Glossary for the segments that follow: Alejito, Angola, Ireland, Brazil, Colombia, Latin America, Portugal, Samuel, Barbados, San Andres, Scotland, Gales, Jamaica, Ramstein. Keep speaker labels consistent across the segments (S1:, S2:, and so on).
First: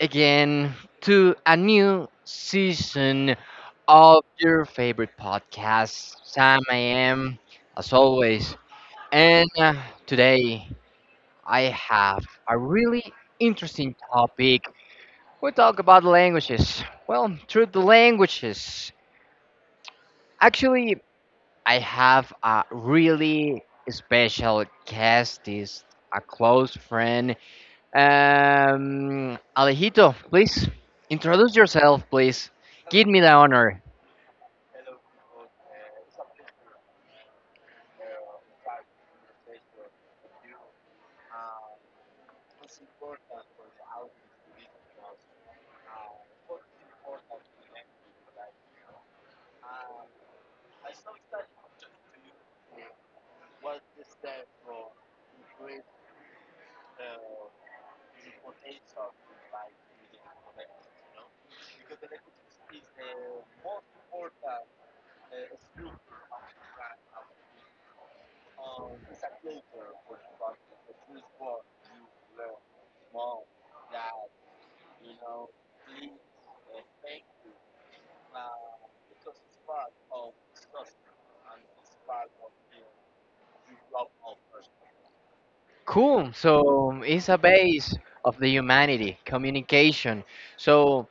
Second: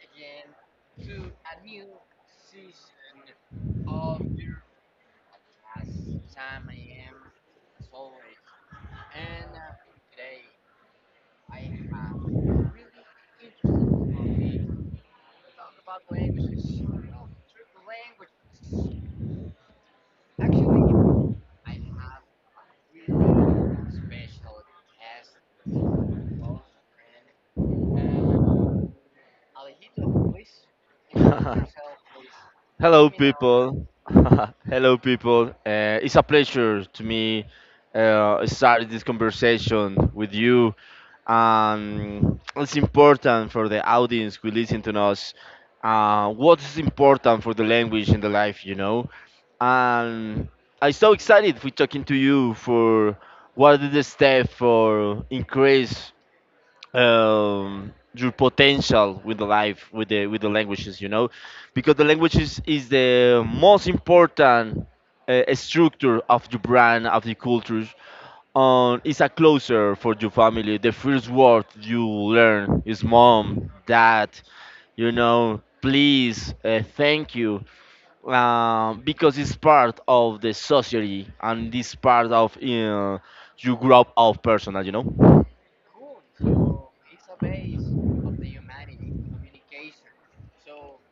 S1: again to a new season of your favorite podcast. Sam, I am, as always. And today I have a really interesting topic. We talk about languages. Well, through the languages. Actually, I have a really special guest, is a close friend. Alejito, please introduce yourself, please. Give
S2: Hello,
S1: me the honor.
S2: people. Hello, people. It's a pleasure to me start this conversation with you. It's important for the audience who listen to us. What is important for the language in the life, you know? And I'm so excited for talking to you for what is the step for increase your potential with the life with the languages, you know, because the languages is the most important structure of the brand of the cultures. It's a closer for your family. The first word you learn is mom, dad, you know, please, thank you, because it's part of the society and this part of you grow up of personal, you know.
S1: Cool. So it's a base of the humanity, communication. So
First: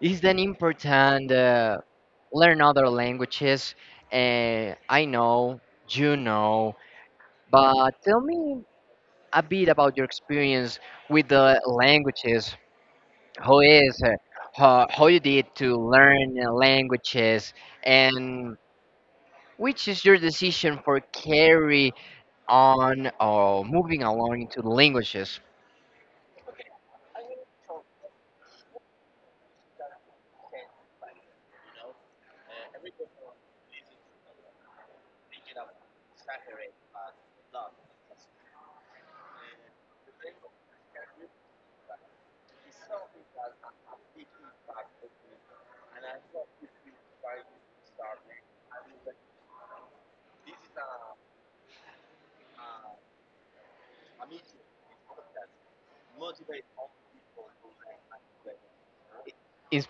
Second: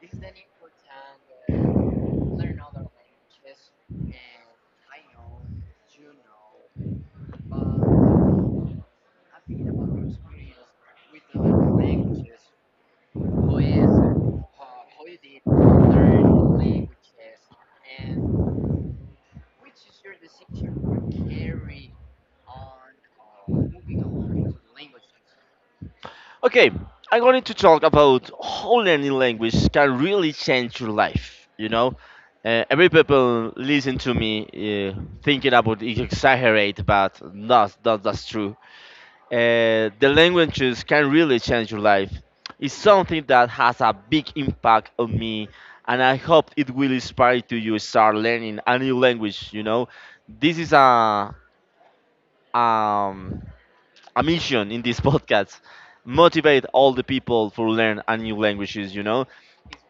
S1: it's then important learn other languages. I know, you know, but tell me a bit about your experience with the languages. How is how you did to learn languages and which is your decision for carry on or moving along into languages,
S2: Okay, I'm going to talk about how learning language can really change your life. You know, every people listen to me thinking about it exaggerate, but not that's true. The languages can really change your life. It's something that has a big impact on me, and I hope it will inspire to you start learning a new language. You know, this is um a mission in this podcast motivate all the people to learn a new languages, you know.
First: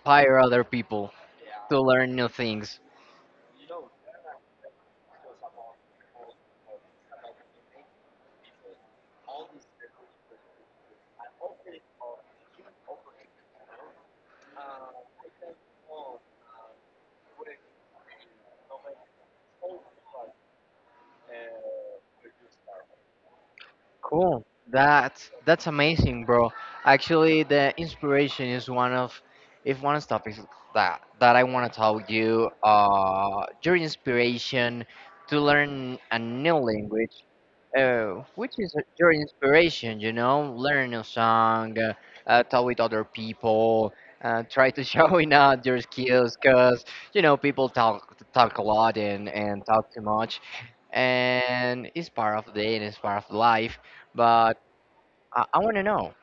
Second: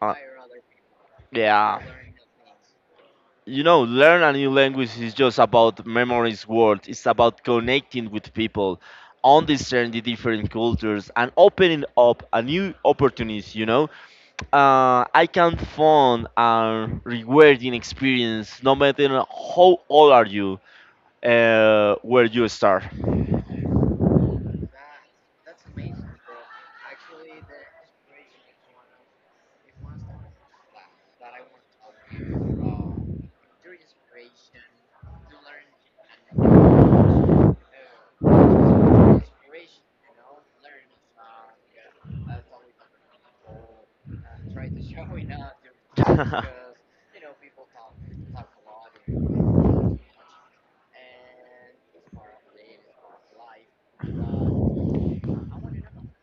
S2: Uh,
S1: other people to
S2: yeah.
S1: learn new things?
S2: You know, learn a new language is just about memories world. It's about connecting with people, understanding the different cultures and opening up a new opportunities, you know. Uh, I can find a rewarding experience no matter how old are you, where you start.
S1: Cool. That's amazing, bro. Actually, the inspiration is one of if one of the topics that I want to tell you. Your inspiration to learn a new language. Oh. Your inspiration, you know, learn a song, talk with other people, try to showing out your skills, cause you know people talk a lot and talk too much, and it's part of the day and it's part of life. But I want to know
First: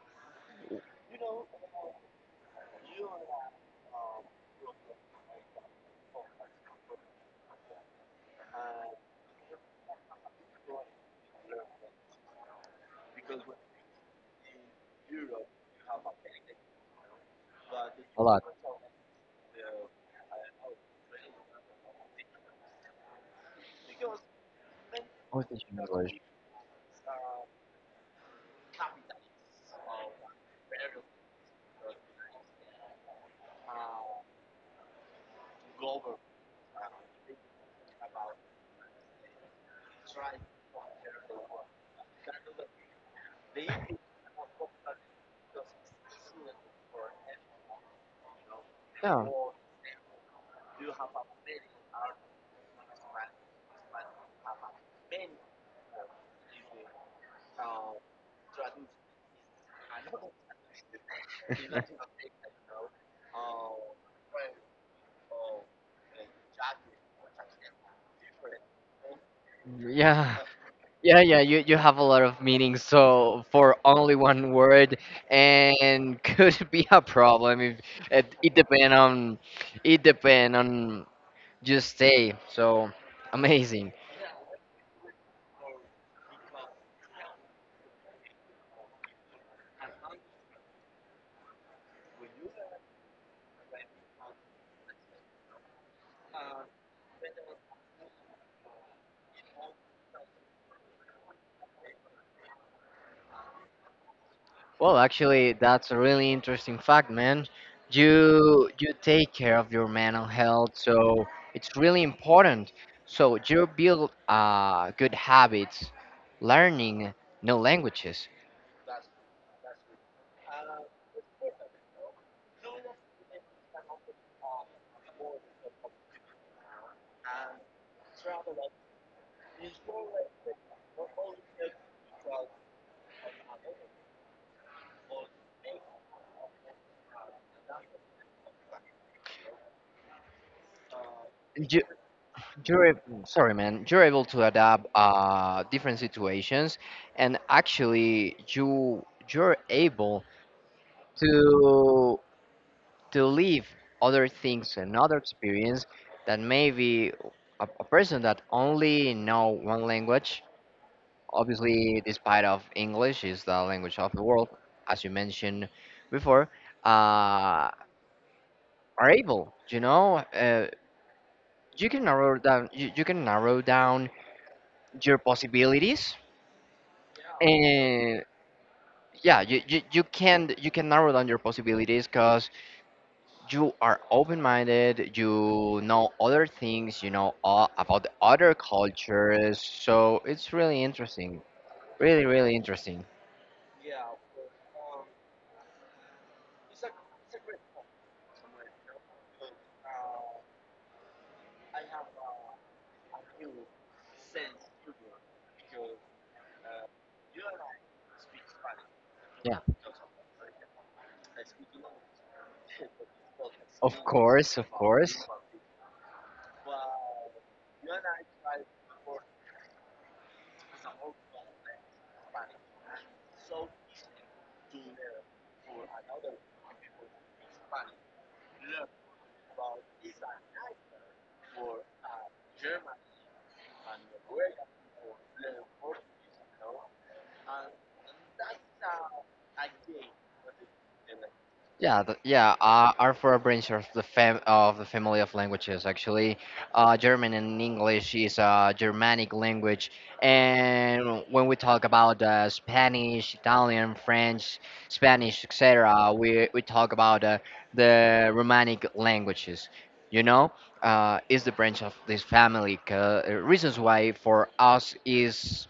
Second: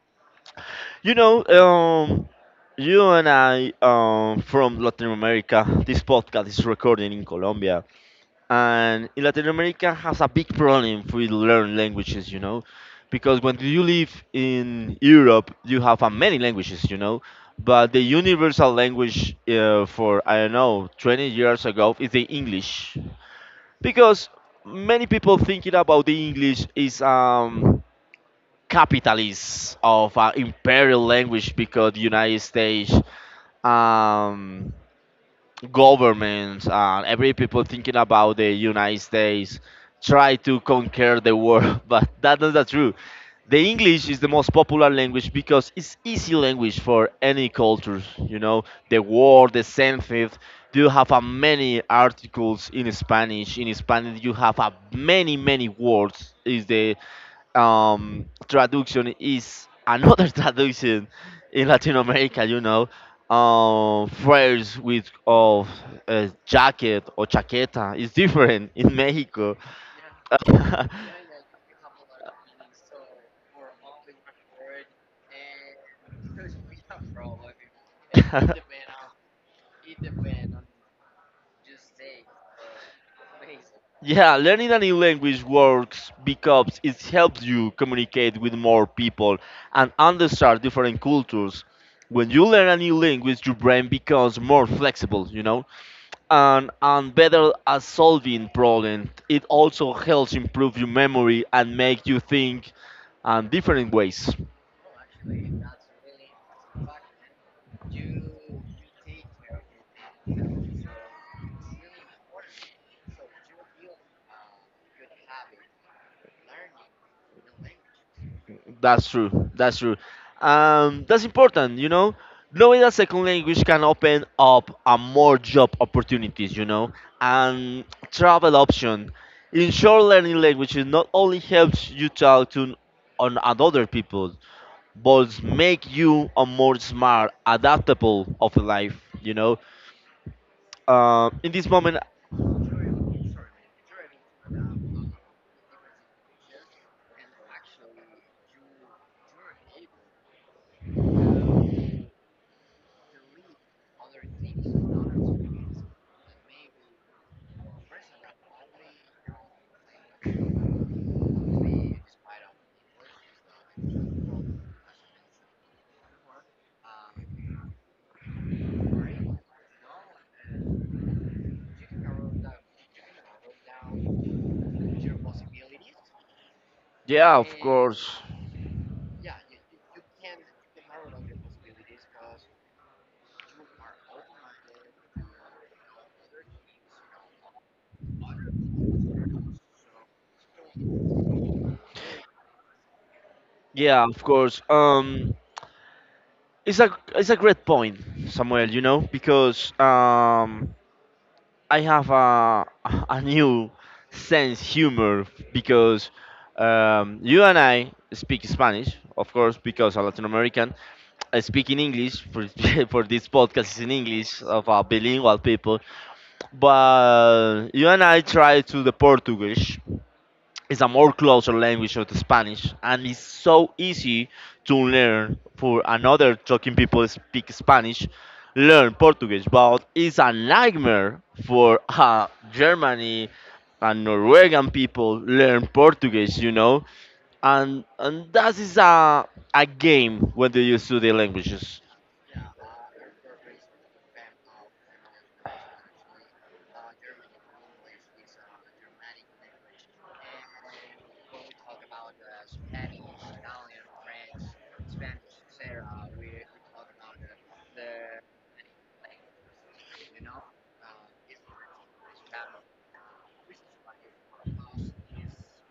S2: You know, you and I, from Latin America, this podcast is recorded in Colombia. And in Latin America has a big problem with learn languages, you know, because when you live in Europe, you have many languages, you know, but the
S1: a lot.
S2: universal language for, I don't know, 20 years ago is the English. Because many people
S1: What's this
S2: thinking
S1: in
S2: about
S1: English?
S2: the English is capitalists of imperial language because the United States um, government and every people thinking about the United States try to conquer the world, but that's not that true. The English is the most popular language because it's easy language for any cultures. You know, the
S1: Yeah,
S2: word, the sentence. You have a many articles in Spanish. In Spanish, you have a many many words. Is the traduction is another traduction in Latin America, you know, phrase with of jacket or chaqueta is different in Mexico.
S1: yeah. Yeah, yeah, you have a lot of meanings, so for only one word, and could be a problem if it, it depend on it depend on you stay. So amazing.
S2: Yeah, learning a new language works because it helps you communicate with more people and understand different cultures. When you learn a new language, your brain becomes more flexible, you know, and better at solving problems. It also helps improve your memory and make you think in different ways.
S1: Well, actually, that's a really interesting fact, man. You take care of your mental health, so it's really important. So you build good habits, learning new languages.
S2: That's true. That's true. That's important, you know. Knowing a second language can open up a more job opportunities, you know, and travel option. In short, learning languages not only helps you talk to on at other people, but make you a more smart, adaptable of life, you know. In this moment,
S1: Sorry man, you're able to adapt different situations, and actually you you're able to to live other things and other experience that maybe a person that only know one language, obviously despite of english is the language of the world, as you mentioned before, uh are able, you know, you can narrow down, you can narrow down your possibilities,
S2: yeah, of course,
S1: and yeah, you can narrow down your possibilities because you are open-minded, you know other things, you know all about the other cultures, so it's really interesting, really really interesting.
S2: yeah, of course. It's a great point, Samuel. You know, because I have a a new sense humor because you and I speak Spanish, of course,
S1: Yeah
S2: because I'm Latin American. I speak in English for for this podcast is in
S1: of
S2: English
S1: course,
S2: of
S1: of
S2: our
S1: course.
S2: bilingual people, but you and I try to the Portuguese is a more closer language of the Spanish and it's so easy to learn for another talking people speak Spanish learn Portuguese, but it's a nightmare for Germany and Norwegian people learn Portuguese, you know. And that is a game when they use two the languages.
S1: Yeah, the, yeah. Are for a branch of the fam of the family of languages. Actually, German and English is a Germanic language, and when we talk about Spanish, Italian, French, Spanish, etc., we talk about the Romanic languages. You know, is the branch of this family. Reasons why for us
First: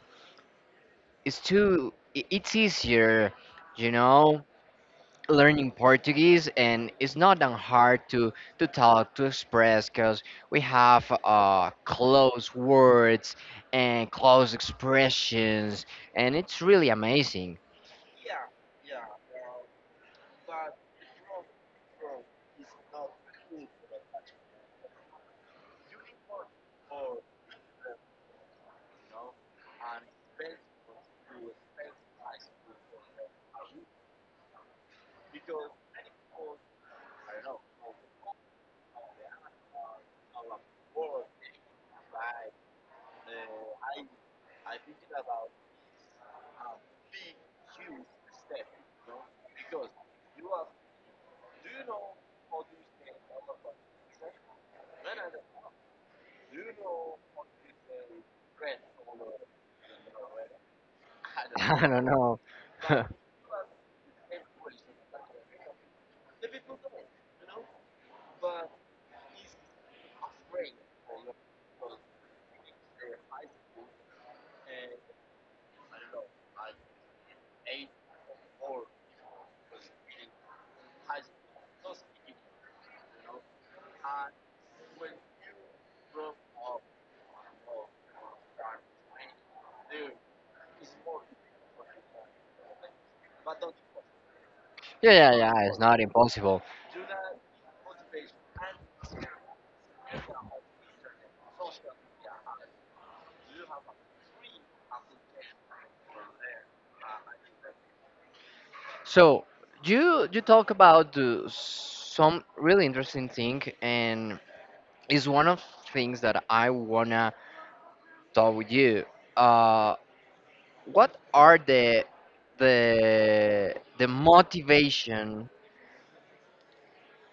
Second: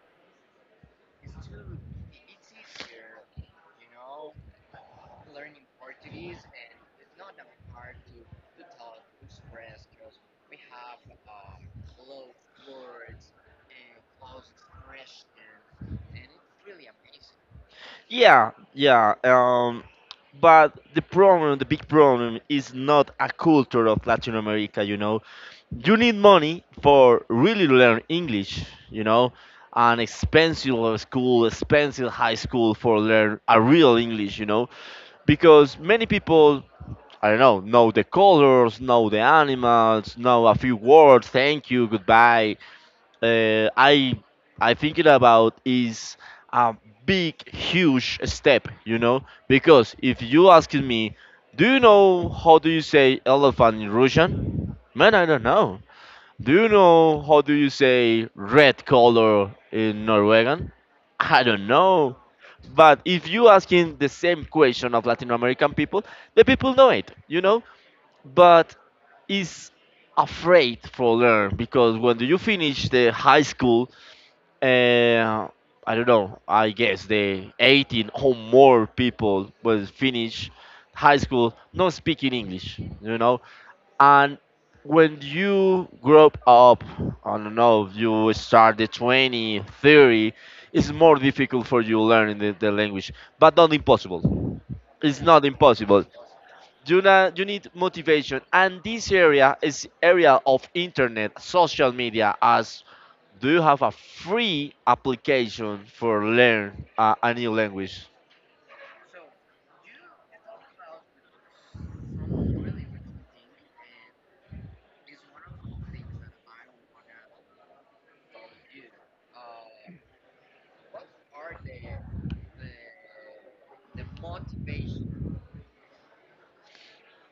S1: is too. It's easier, you know, learning Portuguese, and it's not that hard to talk to express because we have close words and close expressions, and it's really amazing.
S2: Yeah, yeah, but the big problem is not a culture of Latin America, you know. You need money for really to learn English, you know, an expensive school, expensive high school for learn a real English, you know, because many people I don't know the colors, know the animals, know a few words. Thank you, goodbye. Uh, I I thinking about is a big, huge step, you know, because if you asking me, do you know how do you say elephant in Russian? Man, I don't know. Do you know how do you say red color in Norwegian? I don't
S1: Don't I
S2: know.
S1: know.
S2: But if you asking the same question of Latin American people, the people know it, you know? But is afraid for learn because when you finish the high school, uh, I don't know, I guess the 18 or more people will finish high school not speaking English, you know? And when you grow up, I don't know, you start the 20, 30, it's more difficult for you learning the language, but not impossible.
S1: Yeah,
S2: It's
S1: yeah,
S2: not
S1: yeah. It's not
S2: impossible.
S1: impossible.
S2: You need motivation. And this area is area of internet, social media, as do you have a free application for learn a new language?
S1: So you talk about some really interesting thing, and it's one of things that I wanna talk with you. Uh, what are the motivation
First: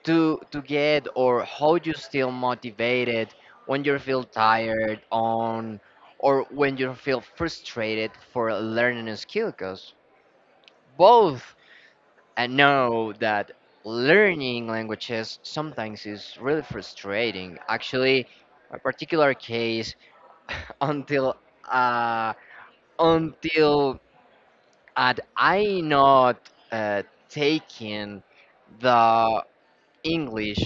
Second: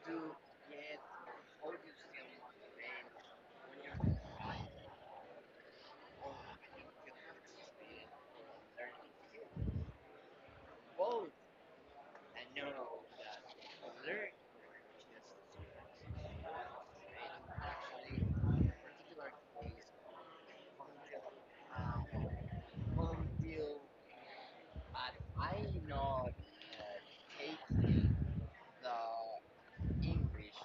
S1: to get or how you still motivated when you feel tired on or when you feel frustrated for learning a skill, because both I know that learning languages sometimes is really frustrating. Actually, a particular case, until uh, until, and I not taking the English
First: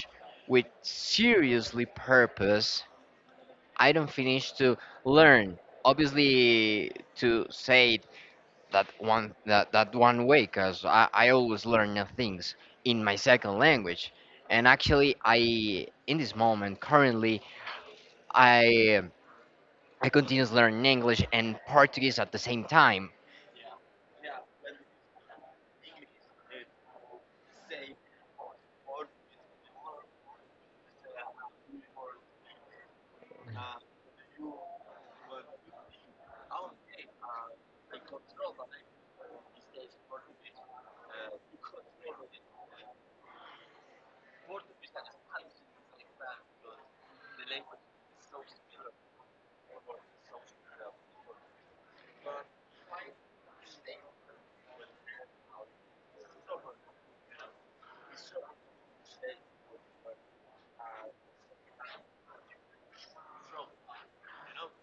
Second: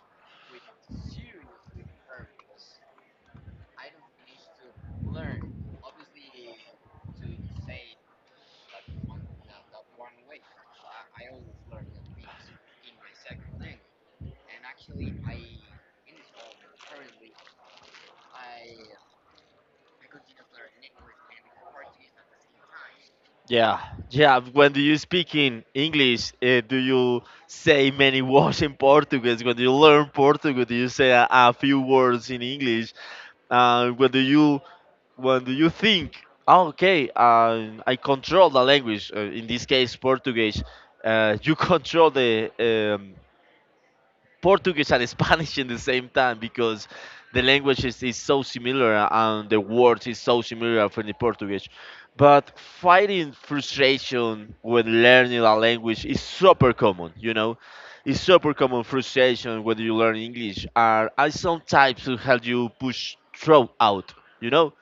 S1: with seriously purpose. I don't finish to learn. Obviously, to say it that one that, that one way, because I always learn new things in my second language. And actually, I in this moment currently I I continues learning English and Portuguese at the same time.
S2: Yeah, yeah. When do you speak in English, do you say many words in Portuguese? When you learn Portuguese, do you say a few words in English? Uh, when do you when do you think? "Oh, okay, I control the language. In this case, Portuguese. You control the um, Portuguese and Spanish in the same time because the language is so similar and the words is so similar for the Portuguese. But fighting frustration when learning a language is super common, you know. It's super common frustration when you learn English are sometimes types to help you push through out, you know.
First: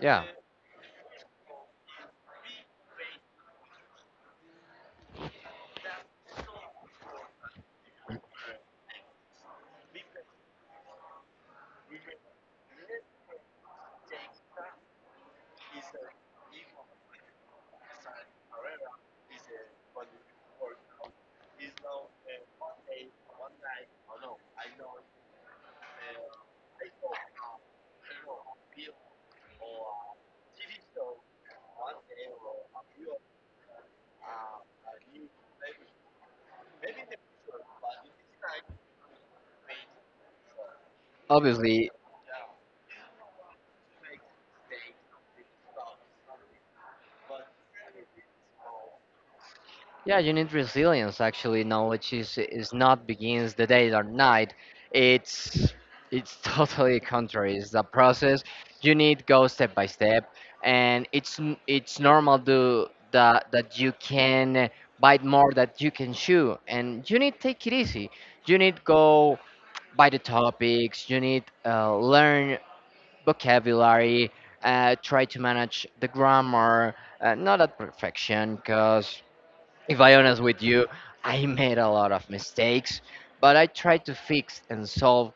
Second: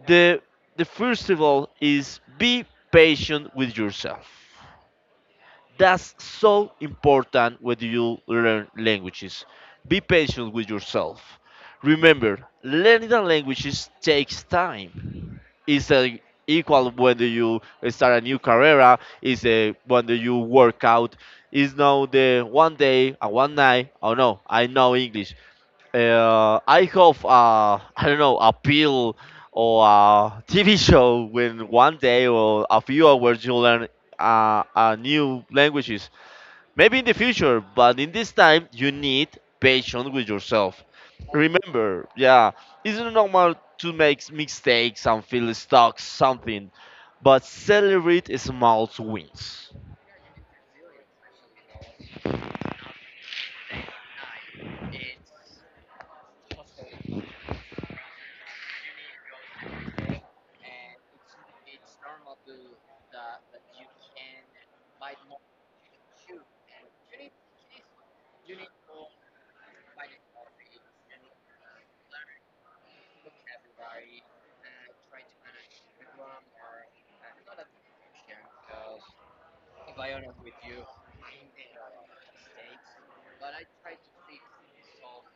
S1: Yeah.
S2: The the first of all is be patient with yourself. That's so important when you learn languages. Be patient with yourself. Remember, learning the languages takes time. It's a equal whether you start a new career, is a whether you work out. It's not the one day or one night. Oh no, I know English. I hope I don't know a pill or a TV show when one day or a few hours you learn a new languages. Maybe in the future, but in this time, you need patience with yourself.
S1: Obviously.
S2: Remember, yeah, it's not normal to make mistakes and feel stuck, something, but celebrate small wins.
S1: Yeah, you need resilience actually. Knowledge is not begins the day or night. It's it's totally contrary. It's a process. You need go step by step, and it's it's normal to that you can bite more that you can chew, and you need take it easy. You need go by the topics. You need learn vocabulary. Try to manage the grammar. Not at perfection, because if I honest with you, I made a lot of mistakes, but I try to fix and solve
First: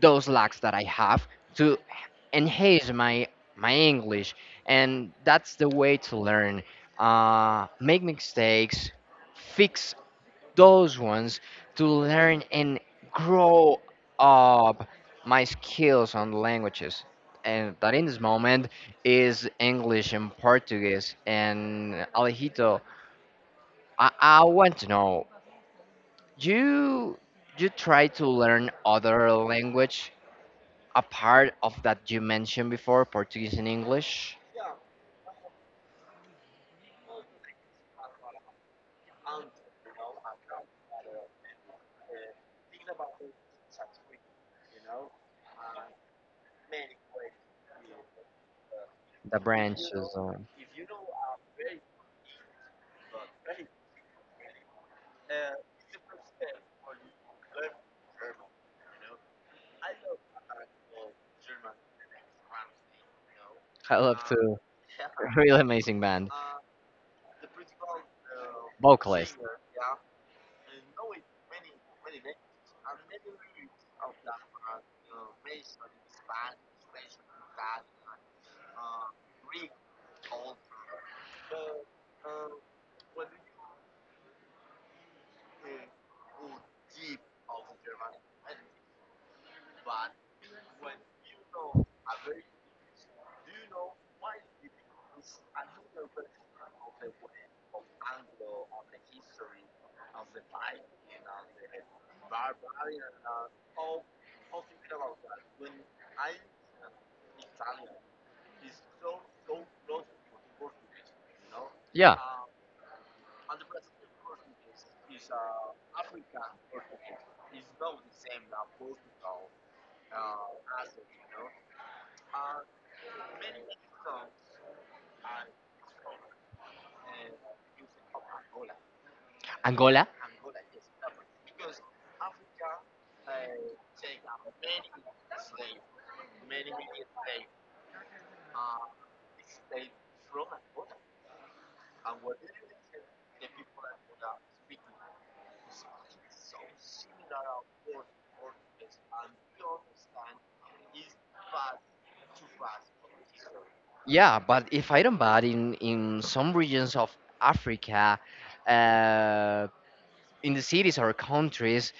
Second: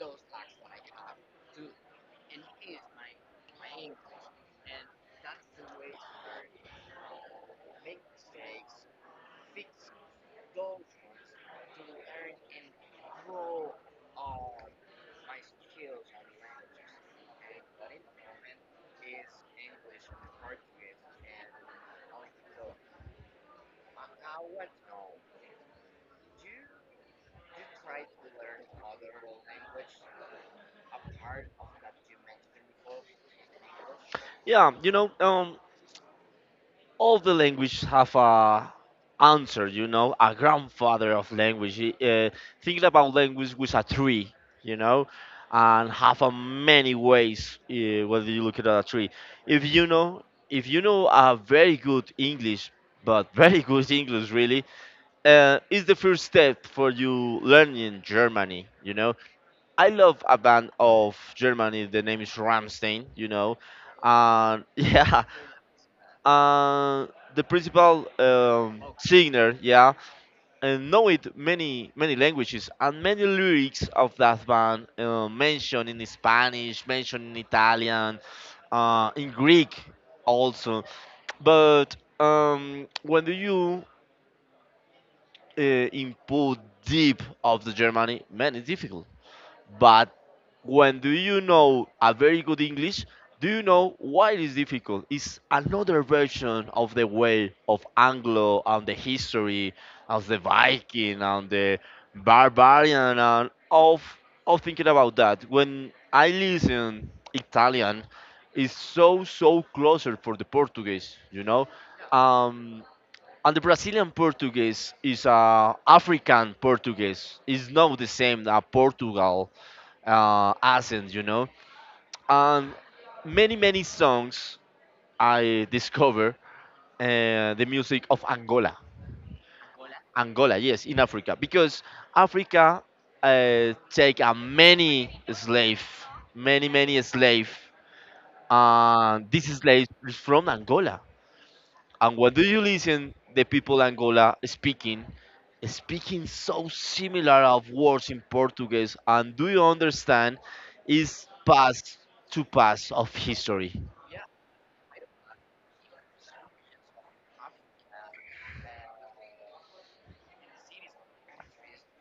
S1: those lacks that I have to enhance my English, and that's the way to learn. Make mistakes, fix those ones to learn and grow up my skills on languages. And that in this moment is English and Portuguese. And Alejito, I want to know you you try to learn other language apart of that you mentioned before, Portuguese and English.
S2: Yeah, you know, all the languages have a answer, you know, a grandfather of language. Think about language with a tree, you know, and have a many ways whether you look at a tree.
S1: The
S2: If you
S1: branches.
S2: know, if you know a very good English, but very good English really, is the first step for you learning Germany. You know, I love a band of Germany. The name is Ramstein. You know,
S1: I love to.
S2: and yeah.
S1: Really amazing band.
S2: uh, the principal
S1: Vocalist.
S2: singer, yeah, and know it many many languages and many lyrics of that band mentioned in Spanish, mentioned in Italian, in Greek also. But when do you input deep of the Germany, man, it's difficult, but when do you know a very good English, do you know why it is difficult? It's another version of the way of Anglo and the history of the Viking and the barbarian and of thinking about that. When I listen Italian it's so so closer for the Portuguese, you know?
S1: Yeah.
S2: Um and the Brazilian Portuguese is African Portuguese. It's not the same as Portugal accents, you know. And many, many songs I discover the music of Angola.
S1: Angola.
S2: Angola, yes, in Africa, because Africa take a many slave, many, many slave. And this slave is from Angola. And what do you listen the people Angola speaking? Speaking so similar of words in Portuguese, and do you understand? Is past to past of history.
S1: Yeah, but if I don't bad in some regions of Africa, uh, in the cities or countries,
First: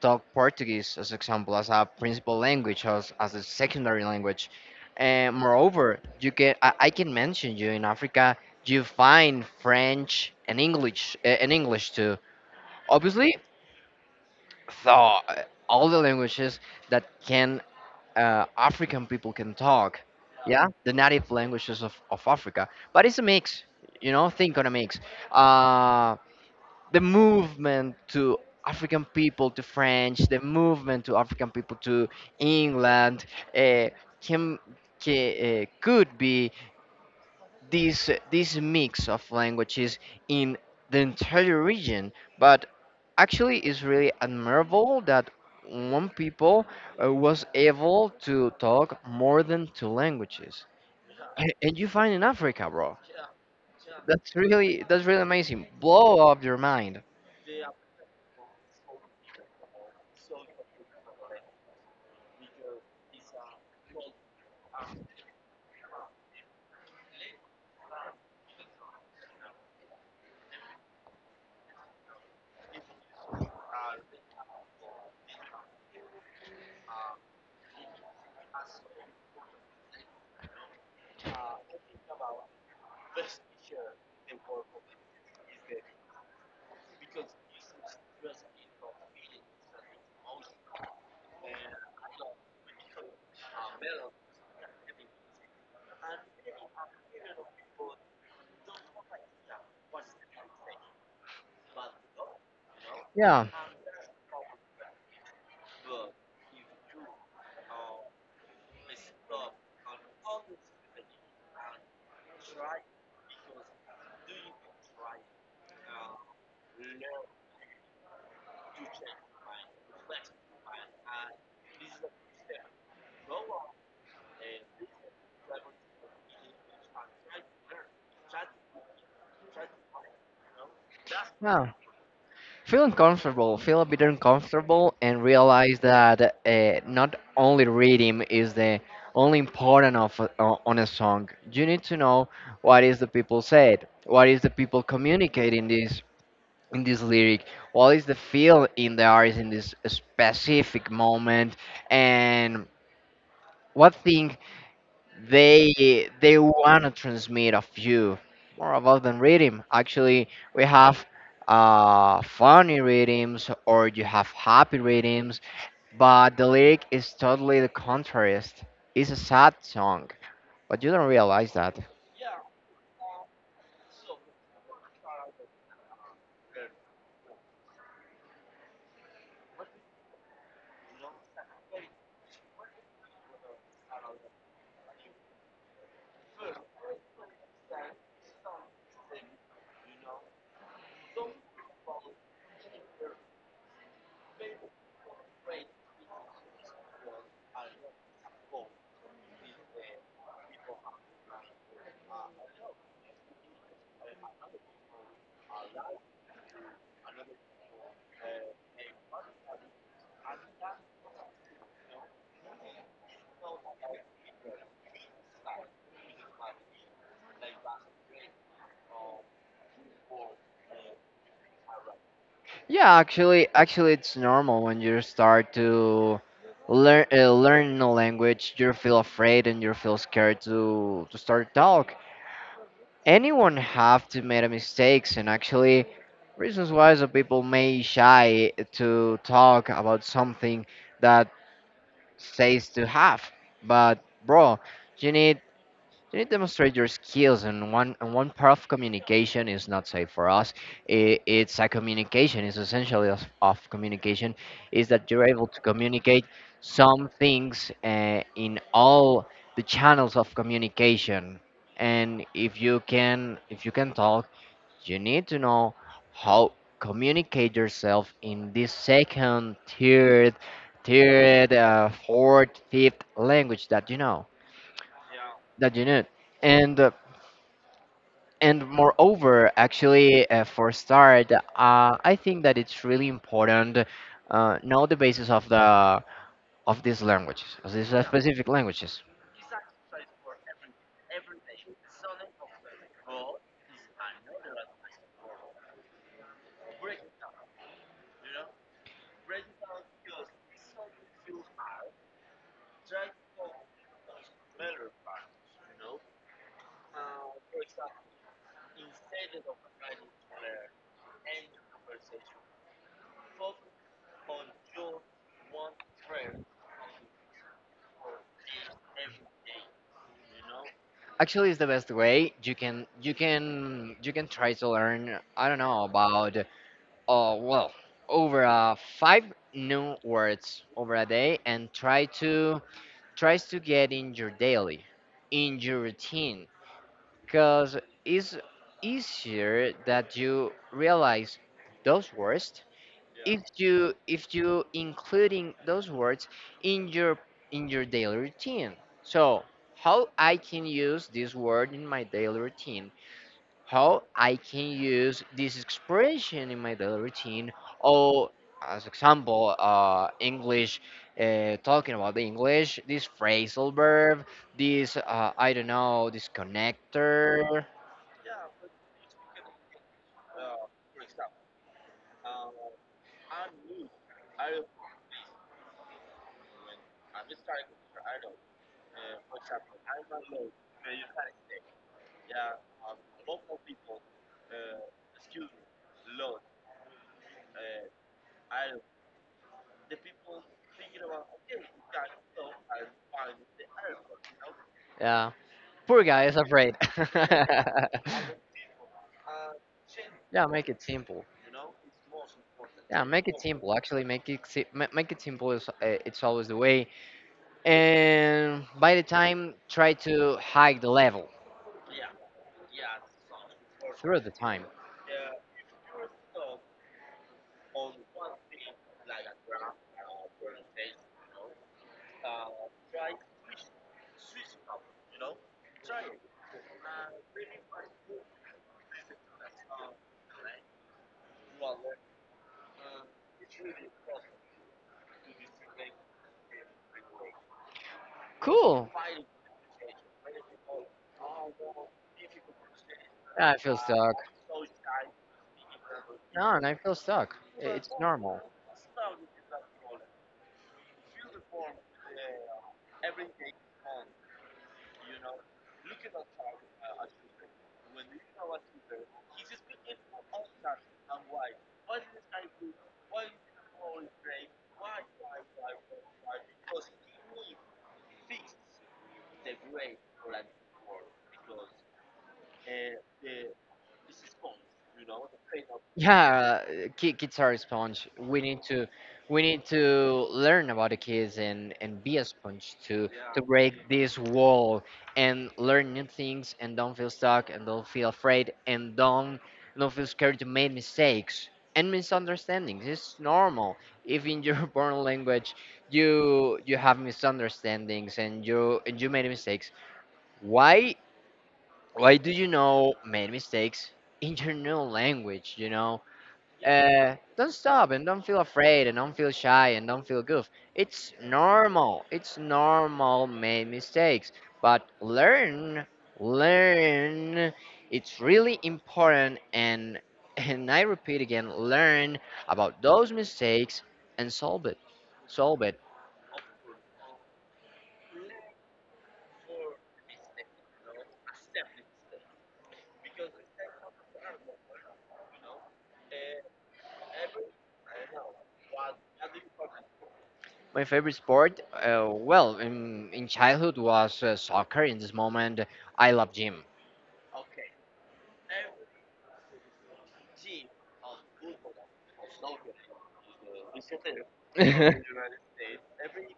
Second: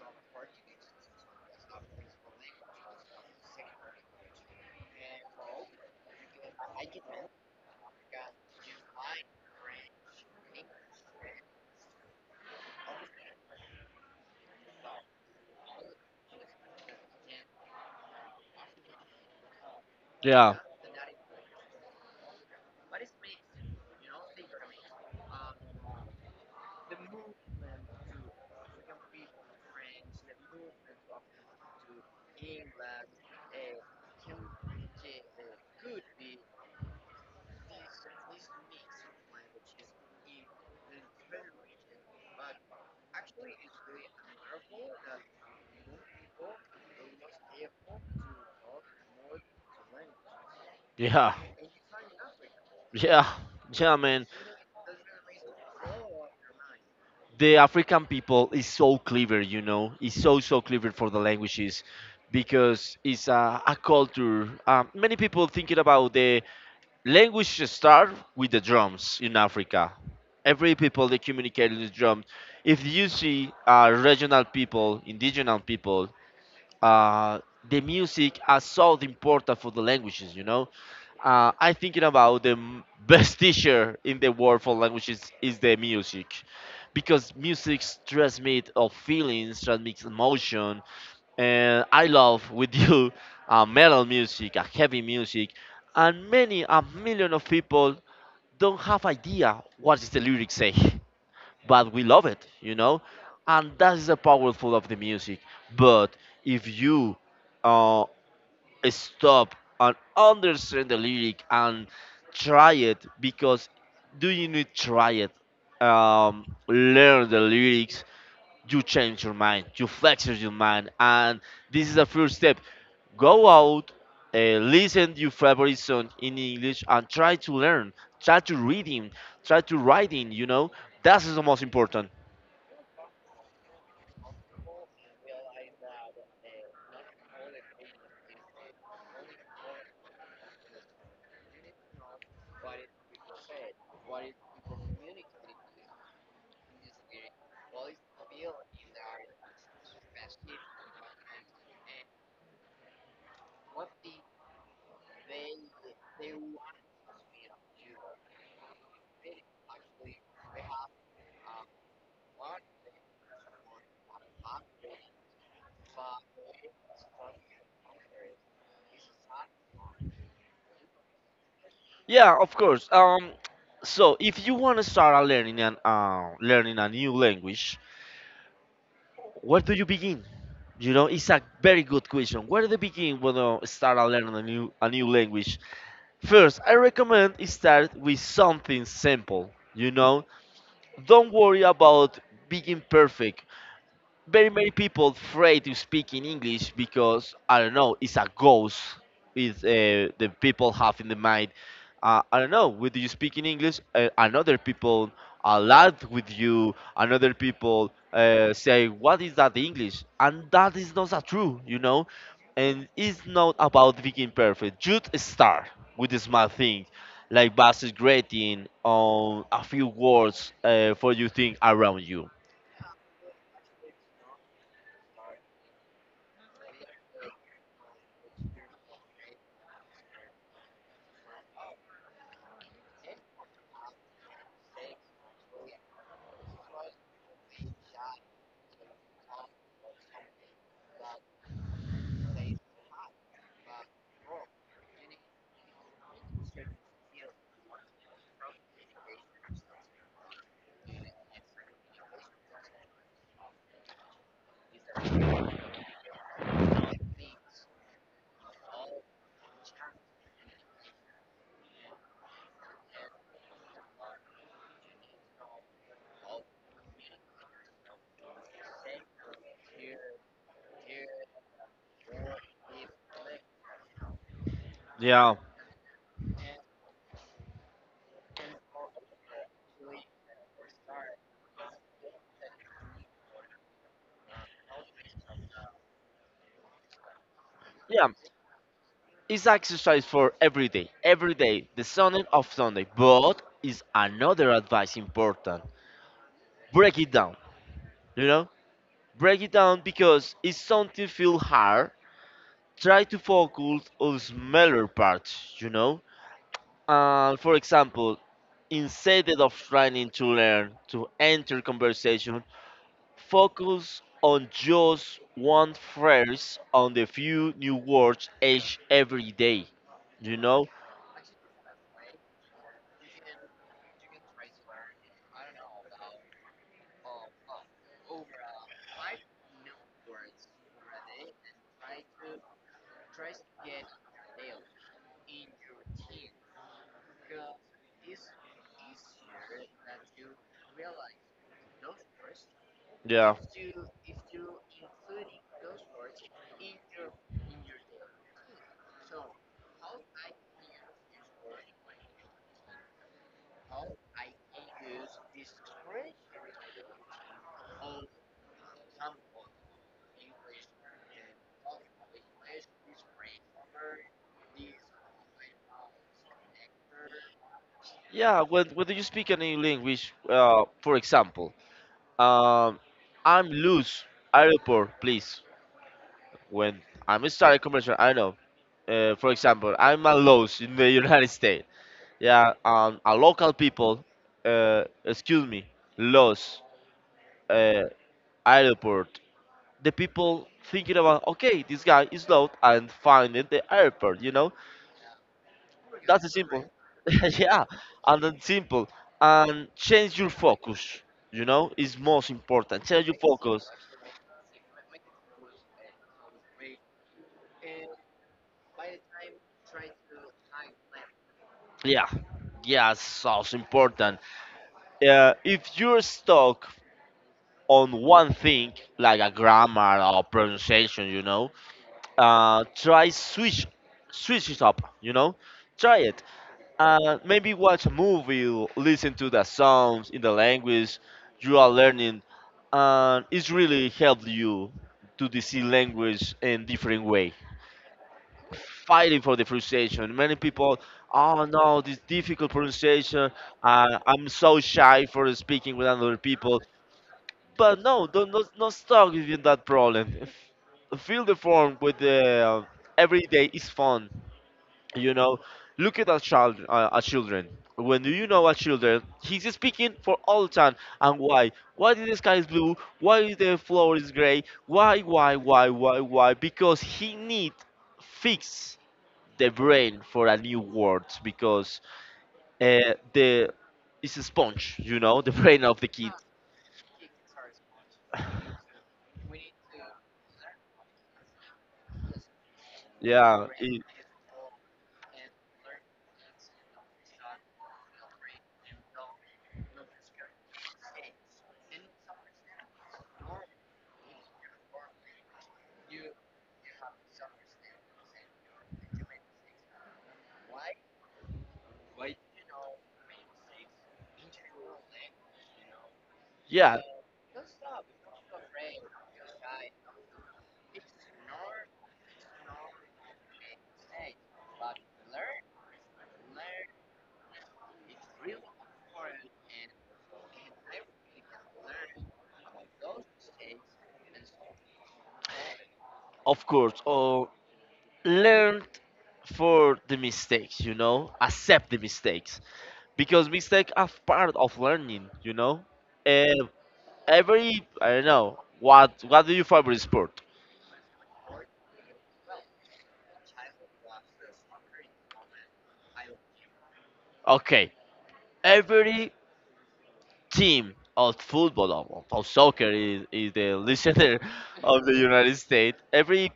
S1: talk Portuguese, as example, as a principal language, as a secondary language. And moreover, you can I can mention you in Africa, you find French and English eh, and English too. Obviously, so all the languages that can African people can talk,
S2: Yeah.
S1: yeah, the native languages of Africa. But it's a mix, you know, think on a mix. Uh, the movement to African people to French, the movement to African people to England, uh, can, could be this mix of languages in the entire region. But actually, it's really admirable that one people was able to talk more than two languages.
S2: Yeah,
S1: A- And you find in Africa, bro.
S2: yeah, yeah, man.
S1: That's really, that's really amazing. Blow up your mind.
S2: The African people is so clever, you know. Is so so clever for the languages because it's a culture. Many people thinking about the language start with the drums in Africa. Every people they communicate with drums. If you see regional people, indigenous people, uh, the music are so important for the languages, you know. I thinking about the best teacher in the world for languages is the music, because music transmits of feelings, transmits emotion, and I love with you metal music, heavy music, and many a million of people don't have idea what is the lyrics say, but we love it, you know,
S1: Yeah,
S2: and that is the powerful of the music. But if you uh, stop and understand the lyric and try it because do you need try it learn the lyrics, you change your mind, you flex your mind, and this is the first step. Go out, listen your favorite song in english and try to learn, try to read him, try to write in that is the most
S1: yeah.
S2: important.
S1: Feel uncomfortable, feel a bit uncomfortable, and realize that not only rhythm is the only important of on a song. You need to know what is the people said, what is the people communicating this in this lyric, what is the feel in the artist in this specific moment, and what thing they want to transmit of you, more about than reading. Actually, we have funny readings or you have happy readings but the lyric is totally the contrast. It's a sad song, but you don't realize that.
S2: Yeah, of course. So if you want to start a learning an learning a new language, where do you begin? You know, it's a very good question. Where do you begin when you start to learn a new language? First, I recommend start with something simple. You know, don't worry about being perfect. Very many people afraid to speak in English because I don't know, it's a ghost. Is the people have in the mind. I don't know. Whether you speak in English, another people are loud with you. Another people say, "What is that English?" And that is not that true, you know. And it's not about being perfect. Just start with the small thing, like basic greeting on a few words for you think around you.
S1: Yeah, actually it's normal when you start to learn learn a language, you feel afraid and you feel scared to start talk. Anyone have to make mistakes, and actually reasons why some people may shy to talk about something that says to have, but bro, you need you need to demonstrate your skills, and one part of communication is not safe for us. It's a communication. It's essentially of communication is that you're able to communicate some things in all the channels of communication. And if you can talk, you need to know how communicate yourself in this second, fourth, fifth language that you know
S2: Yeah.
S1: that you need. And uh, and moreover actually for start I think that it's really important know the basis of the of these languages of these
S2: Yeah,
S1: specific languages.
S2: it's exercise for every day, the Sunday of Sunday. But is another advice important. Break it down, you know? Break it down because if something feel hard, try to focus on smaller parts, you know? And for example, instead of trying to learn to enter conversation, focus on just one phrase on the few new words each every day. You know?
S1: Actually it's the best way. You can you can you can try to learn I don't know about oh well over five new words over a day, and try to tries to get in your daily in your routine, because it's easier that you realize those words
S2: Yeah.
S1: if you including those words in your in your daily routine. So how I can use this word in my daily routine, how I can use this expression in my daily routine, or as example, English, talking about the English, this phrasal verb, this I don't know, this connector.
S2: Yeah, when you speak any language, for example, um, I'm loose, airport, please. When I'm starting commercial, I know. For example, I'm a loose in the United States. Yeah, a local people, excuse me, loose, uh, airport. The people thinking about, okay, this guy is lost and finding the airport, you know?
S1: Yeah, poor guy
S2: That's the
S1: is
S2: simple.
S1: afraid.
S2: Yeah,
S1: Yeah,
S2: and then simple. And change your
S1: make it
S2: focus.
S1: simple.
S2: You know, is most important.
S1: Yeah,
S2: Change your
S1: make it
S2: focus.
S1: simple. Actually, make make it simple is it's always the way. And by the time, try to hike the level.
S2: Yeah, yeah, so it's
S1: Through
S2: important.
S1: the time.
S2: If you're stuck on one thing, like a grammar or pronunciation, you know, uh, try switch, switch it up. You know, try it. Maybe watch a movie, listen to the songs in the language you are learning, and it's really helped you to the see language in different way.
S1: Cool.
S2: Fighting for the pronunciation. Many people, oh no, this difficult pronunciation.
S1: I feel stuck.
S2: I'm so shy for speaking with other
S1: No,
S2: people.
S1: and I feel stuck. I-
S2: But
S1: It's
S2: no, don't
S1: normal.
S2: not, not stuck in that problem. Fill the form with the uh, every day is fun, you know. Look at our child, our children. When you know, our children he's speaking for all time. And why did the sky is blue, why is the floor is gray, why, because he need fix the brain for a new world, because the it's a sponge, you know. The brain of the kid.
S1: Yeah, kids are a sponge. We need to learn about the kids and be a sponge to
S2: yeah it-
S1: break this wall, and learn new things and don't feel stuck and don't feel afraid and don't feel scared to make mistakes and misunderstandings. It's normal. If in your born language you have misunderstandings and you made mistakes, why why do you know made mistakes in your new language? You know,
S2: yeah,
S1: don't stop and don't feel afraid and don't feel shy and don't feel goof. It's normal. It's normal make mistakes, but learn, learn. It's really important, and and I repeat again, learn about those mistakes and solve it. Solve it.
S2: of course. Or learn for the mistakes, you know, accept the mistakes, because mistakes are part of learning, you know. And every I don't know, what do you favorite sport?
S1: My favorite sport, well, in childhood was soccer. In this moment, I love gym.
S2: Okay, every team of football of soccer is the listener of the United States. Every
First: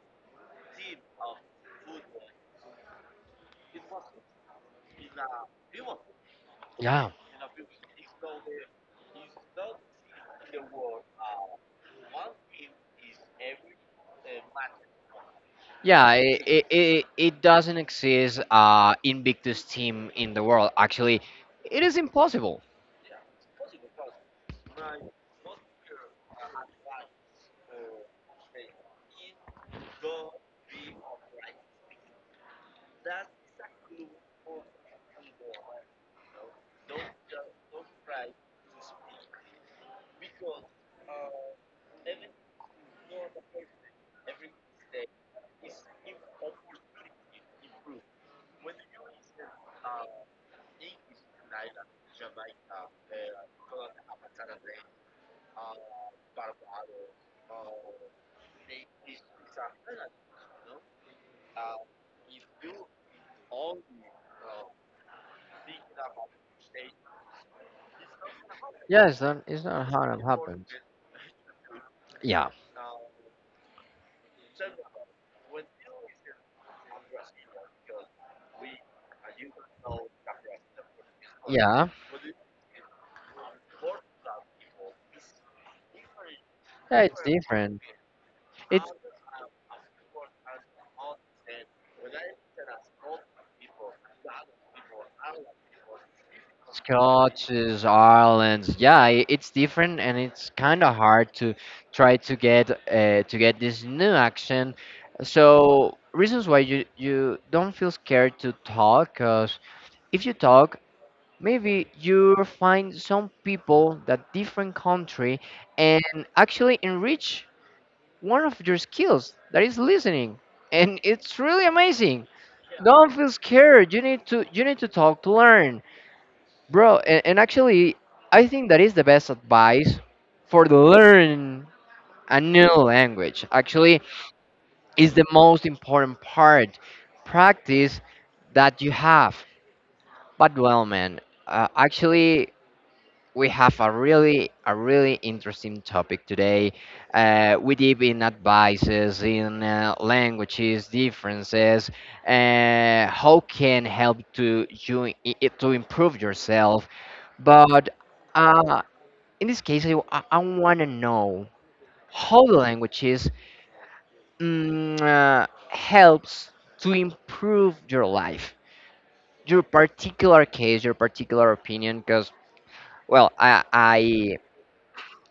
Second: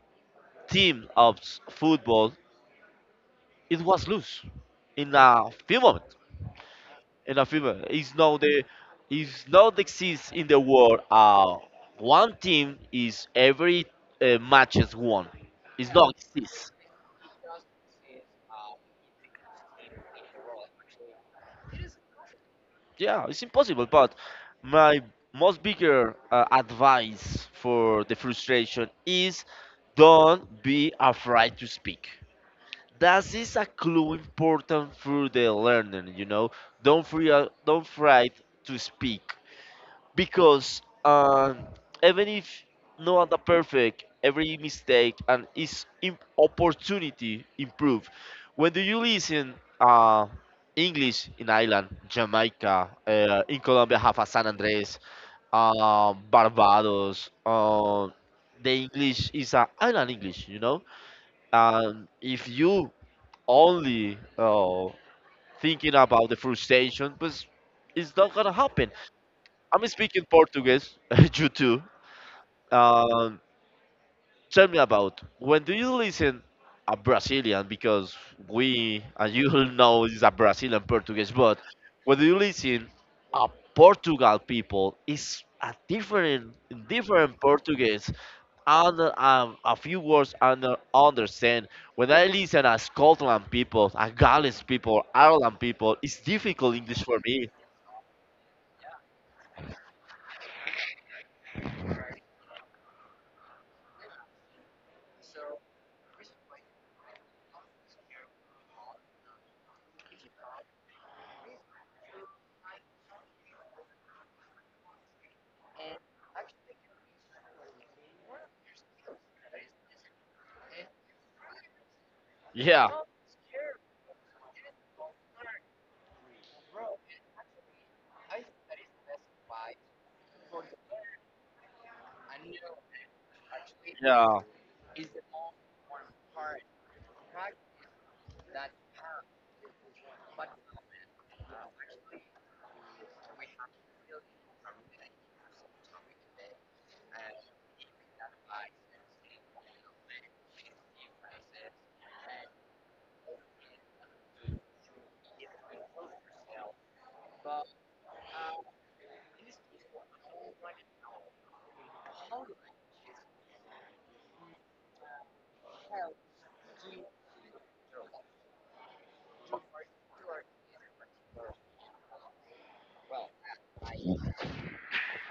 S2: team of football it was loose in a few moments.
S1: Yeah,
S2: In a few moments, it's not the it's not exists in the world. One team is every match is won. It's
S1: yeah,
S2: not
S1: it, it,
S2: exist.
S1: it, it doesn't exist Invictus team in the world. Actually, it is impossible.
S2: Yeah, it's impossible. But my most bigger advice for the frustration is don't be afraid to speak. That is a clue important for the learner. You know, don't fear, don't afraid to speak because even if not the perfect, every mistake and is opportunity improve. When do you listen English in Ireland, Jamaica, in Colombia have a San Andres, Barbados, the English is island English, you know. And if you only thinking about the frustration, but it's not gonna happen.
S1: Yeah, it's not, it's
S2: I'm
S1: not how it
S2: speaking
S1: happens.
S2: Portuguese, you too.
S1: Yeah.
S2: Um, tell me about when do you listen a Brazilian? Because we and you know is a Brazilian Portuguese, but
S1: Yeah.
S2: when you listen a Portugal people is a different
S1: Yeah, it's
S2: different
S1: different.
S2: Portuguese.
S1: It's
S2: And a few words I understand. When I listen a Scotland people, a Gales people, Ireland people, it's difficult English for me.
S1: Scotches, Ireland's, yeah, it's different and it's kind of hard to try to get this new action. So reasons why you you don't feel scared to talk, 'cause if you talk, maybe you find some people that different country, and actually enrich one of your skills that is listening, and it's really amazing.
S2: Yeah.
S1: Don't feel scared. You need to, you need to talk to learn. Bro, and actually, I think that is the best advice for the learn a new language. Actually,
S2: Yeah,
S1: is the most important part practice that you have. But well, man, actually, we have a really, a really interesting topic today. We deep in advices, in languages, differences, how can help to you to improve yourself. But uh, in this case, I want to know how the languages helps to improve your life, your particular case, your particular opinion. Because well,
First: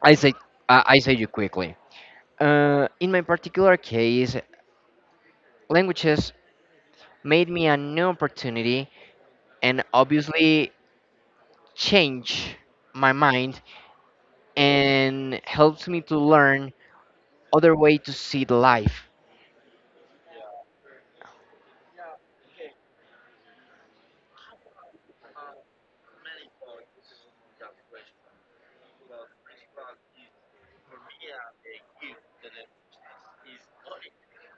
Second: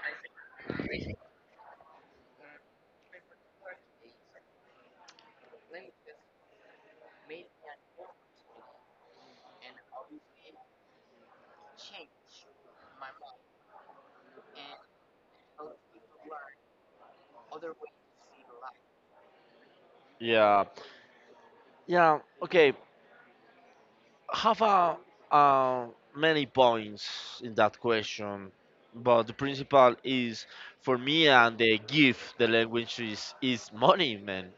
S1: I say I say you quickly. In my particular case, languages made me a new opportunity, and obviously change my mind, and helps me to learn other way to see the life.
S2: yeah. Yeah, okay. Have uh, many points in that question, but the principal is for me and the gift the language is money, man.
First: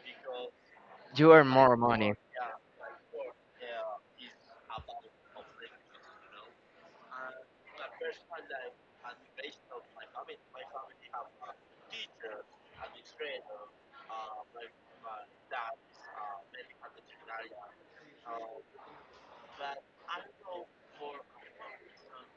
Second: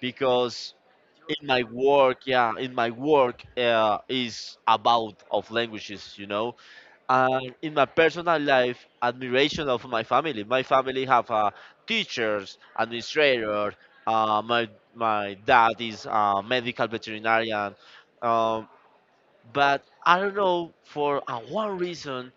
S2: Because
S1: You
S2: in
S1: earn
S2: my
S1: more money.
S2: work, yeah, in my work is about of languages, you know. And in my personal life, admiration of my family. My family have teachers, administrator. Uh, my my dad is a medical veterinarian. Um, but I don't know for one reason,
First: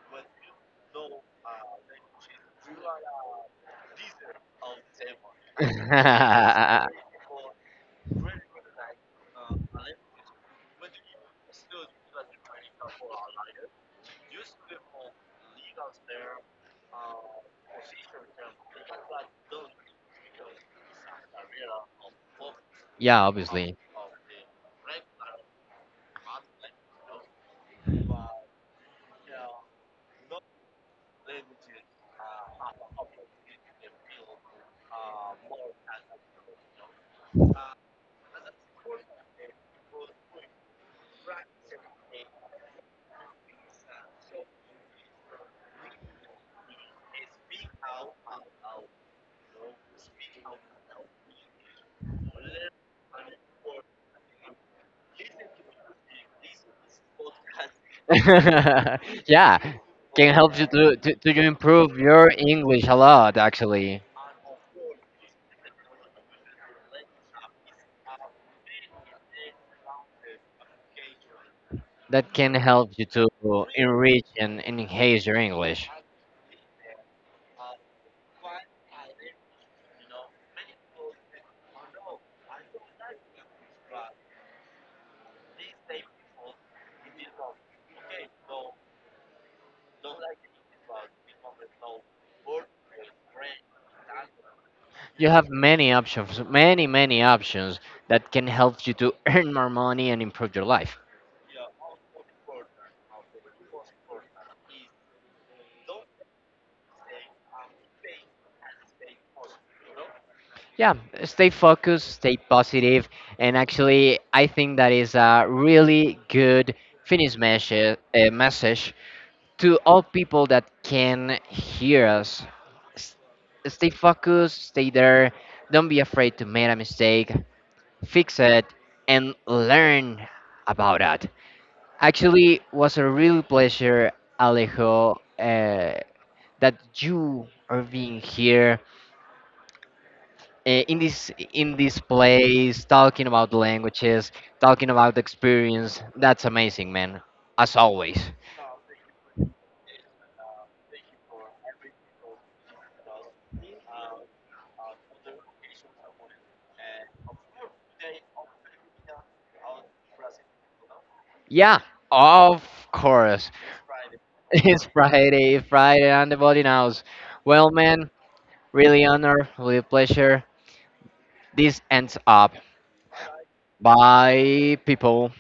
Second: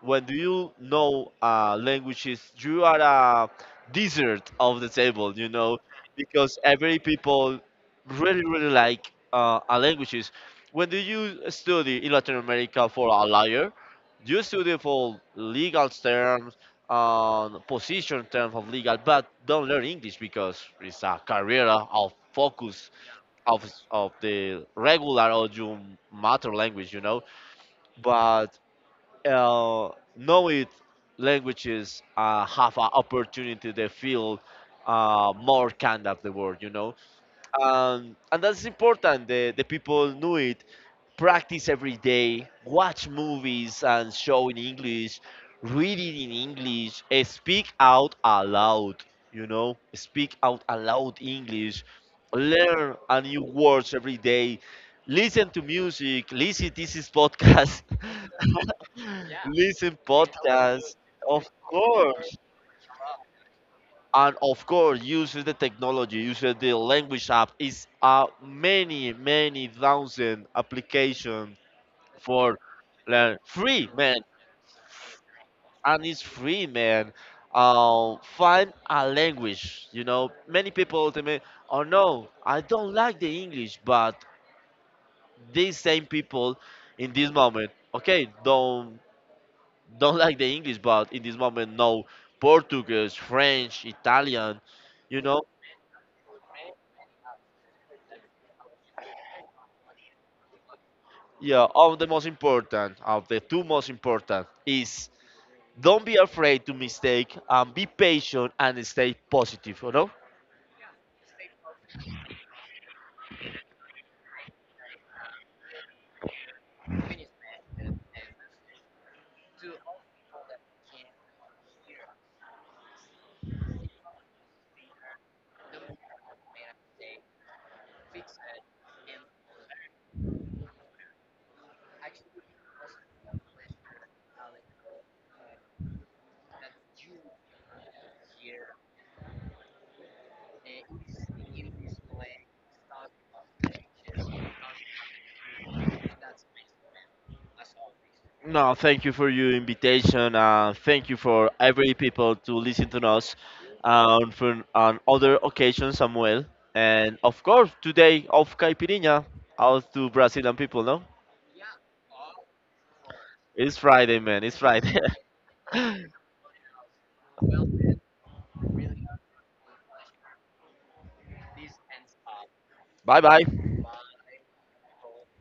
S2: when do you know languages, you are a desert of the table, you know, because
S1: Yeah,
S2: every people really like languages. When do you study in Latin America for a lawyer, you study for legal terms, position terms of legal, but don't learn English because it's a career of focus of
S1: obviously.
S2: of the regular Ojum matter language, you know. But uh, knowing languages have an opportunity to feel more kind of the world, you know. And that's important. The people knew it, practice every day, watch movies and show in English, read it in English, eh, speak out aloud, you know, speak out aloud English, learn a new words every day, listen to music, listen this is podcast,
S1: Yeah,
S2: listen
S1: can help you
S2: podcast,
S1: to
S2: of
S1: improve your
S2: course.
S1: English a lot, actually.
S2: And of course, use the technology, use the language app. Is many thousand applications
S1: That can
S2: for
S1: help you
S2: learn
S1: to
S2: free, man,
S1: enrich and enhance your English.
S2: and it's free, man. Um, find a language, you know, many people ultimately, oh no, I don't like the english, but these same people in this moment, okay, don't like the english, but in this moment know portuguese, french, italian, you
S1: You
S2: know.
S1: have many options, many, many options that can help you to earn more money and improve your life.
S2: Yeah, of the most important, of the two most important is don't be afraid to mistake and be patient and stay positive, you know.
S1: Yeah, stay focused, stay positive, and actually, I think that is a really good Finnish message, to all people that can hear us. S- Stay focused, stay there, don't be afraid to make a mistake, fix it and learn about that. Actually was a real pleasure, Alejo, that you are being here, in this, in this place talking about languages, talking about experience. That's amazing, man, as always.
S2: No, thank you for your invitation. Thank you for every people to listen to us, for on other occasions, Samuel. And of course, today of Caipirinha out to Brazilian people, no?
S1: Yeah, of course.
S2: It's Friday, man. It's
S1: It's
S2: Friday.
S1: Friday, Friday on the body knows. Well, man, really honor, really pleasure. This ends up.
S2: Bye bye.
S1: Bye, people.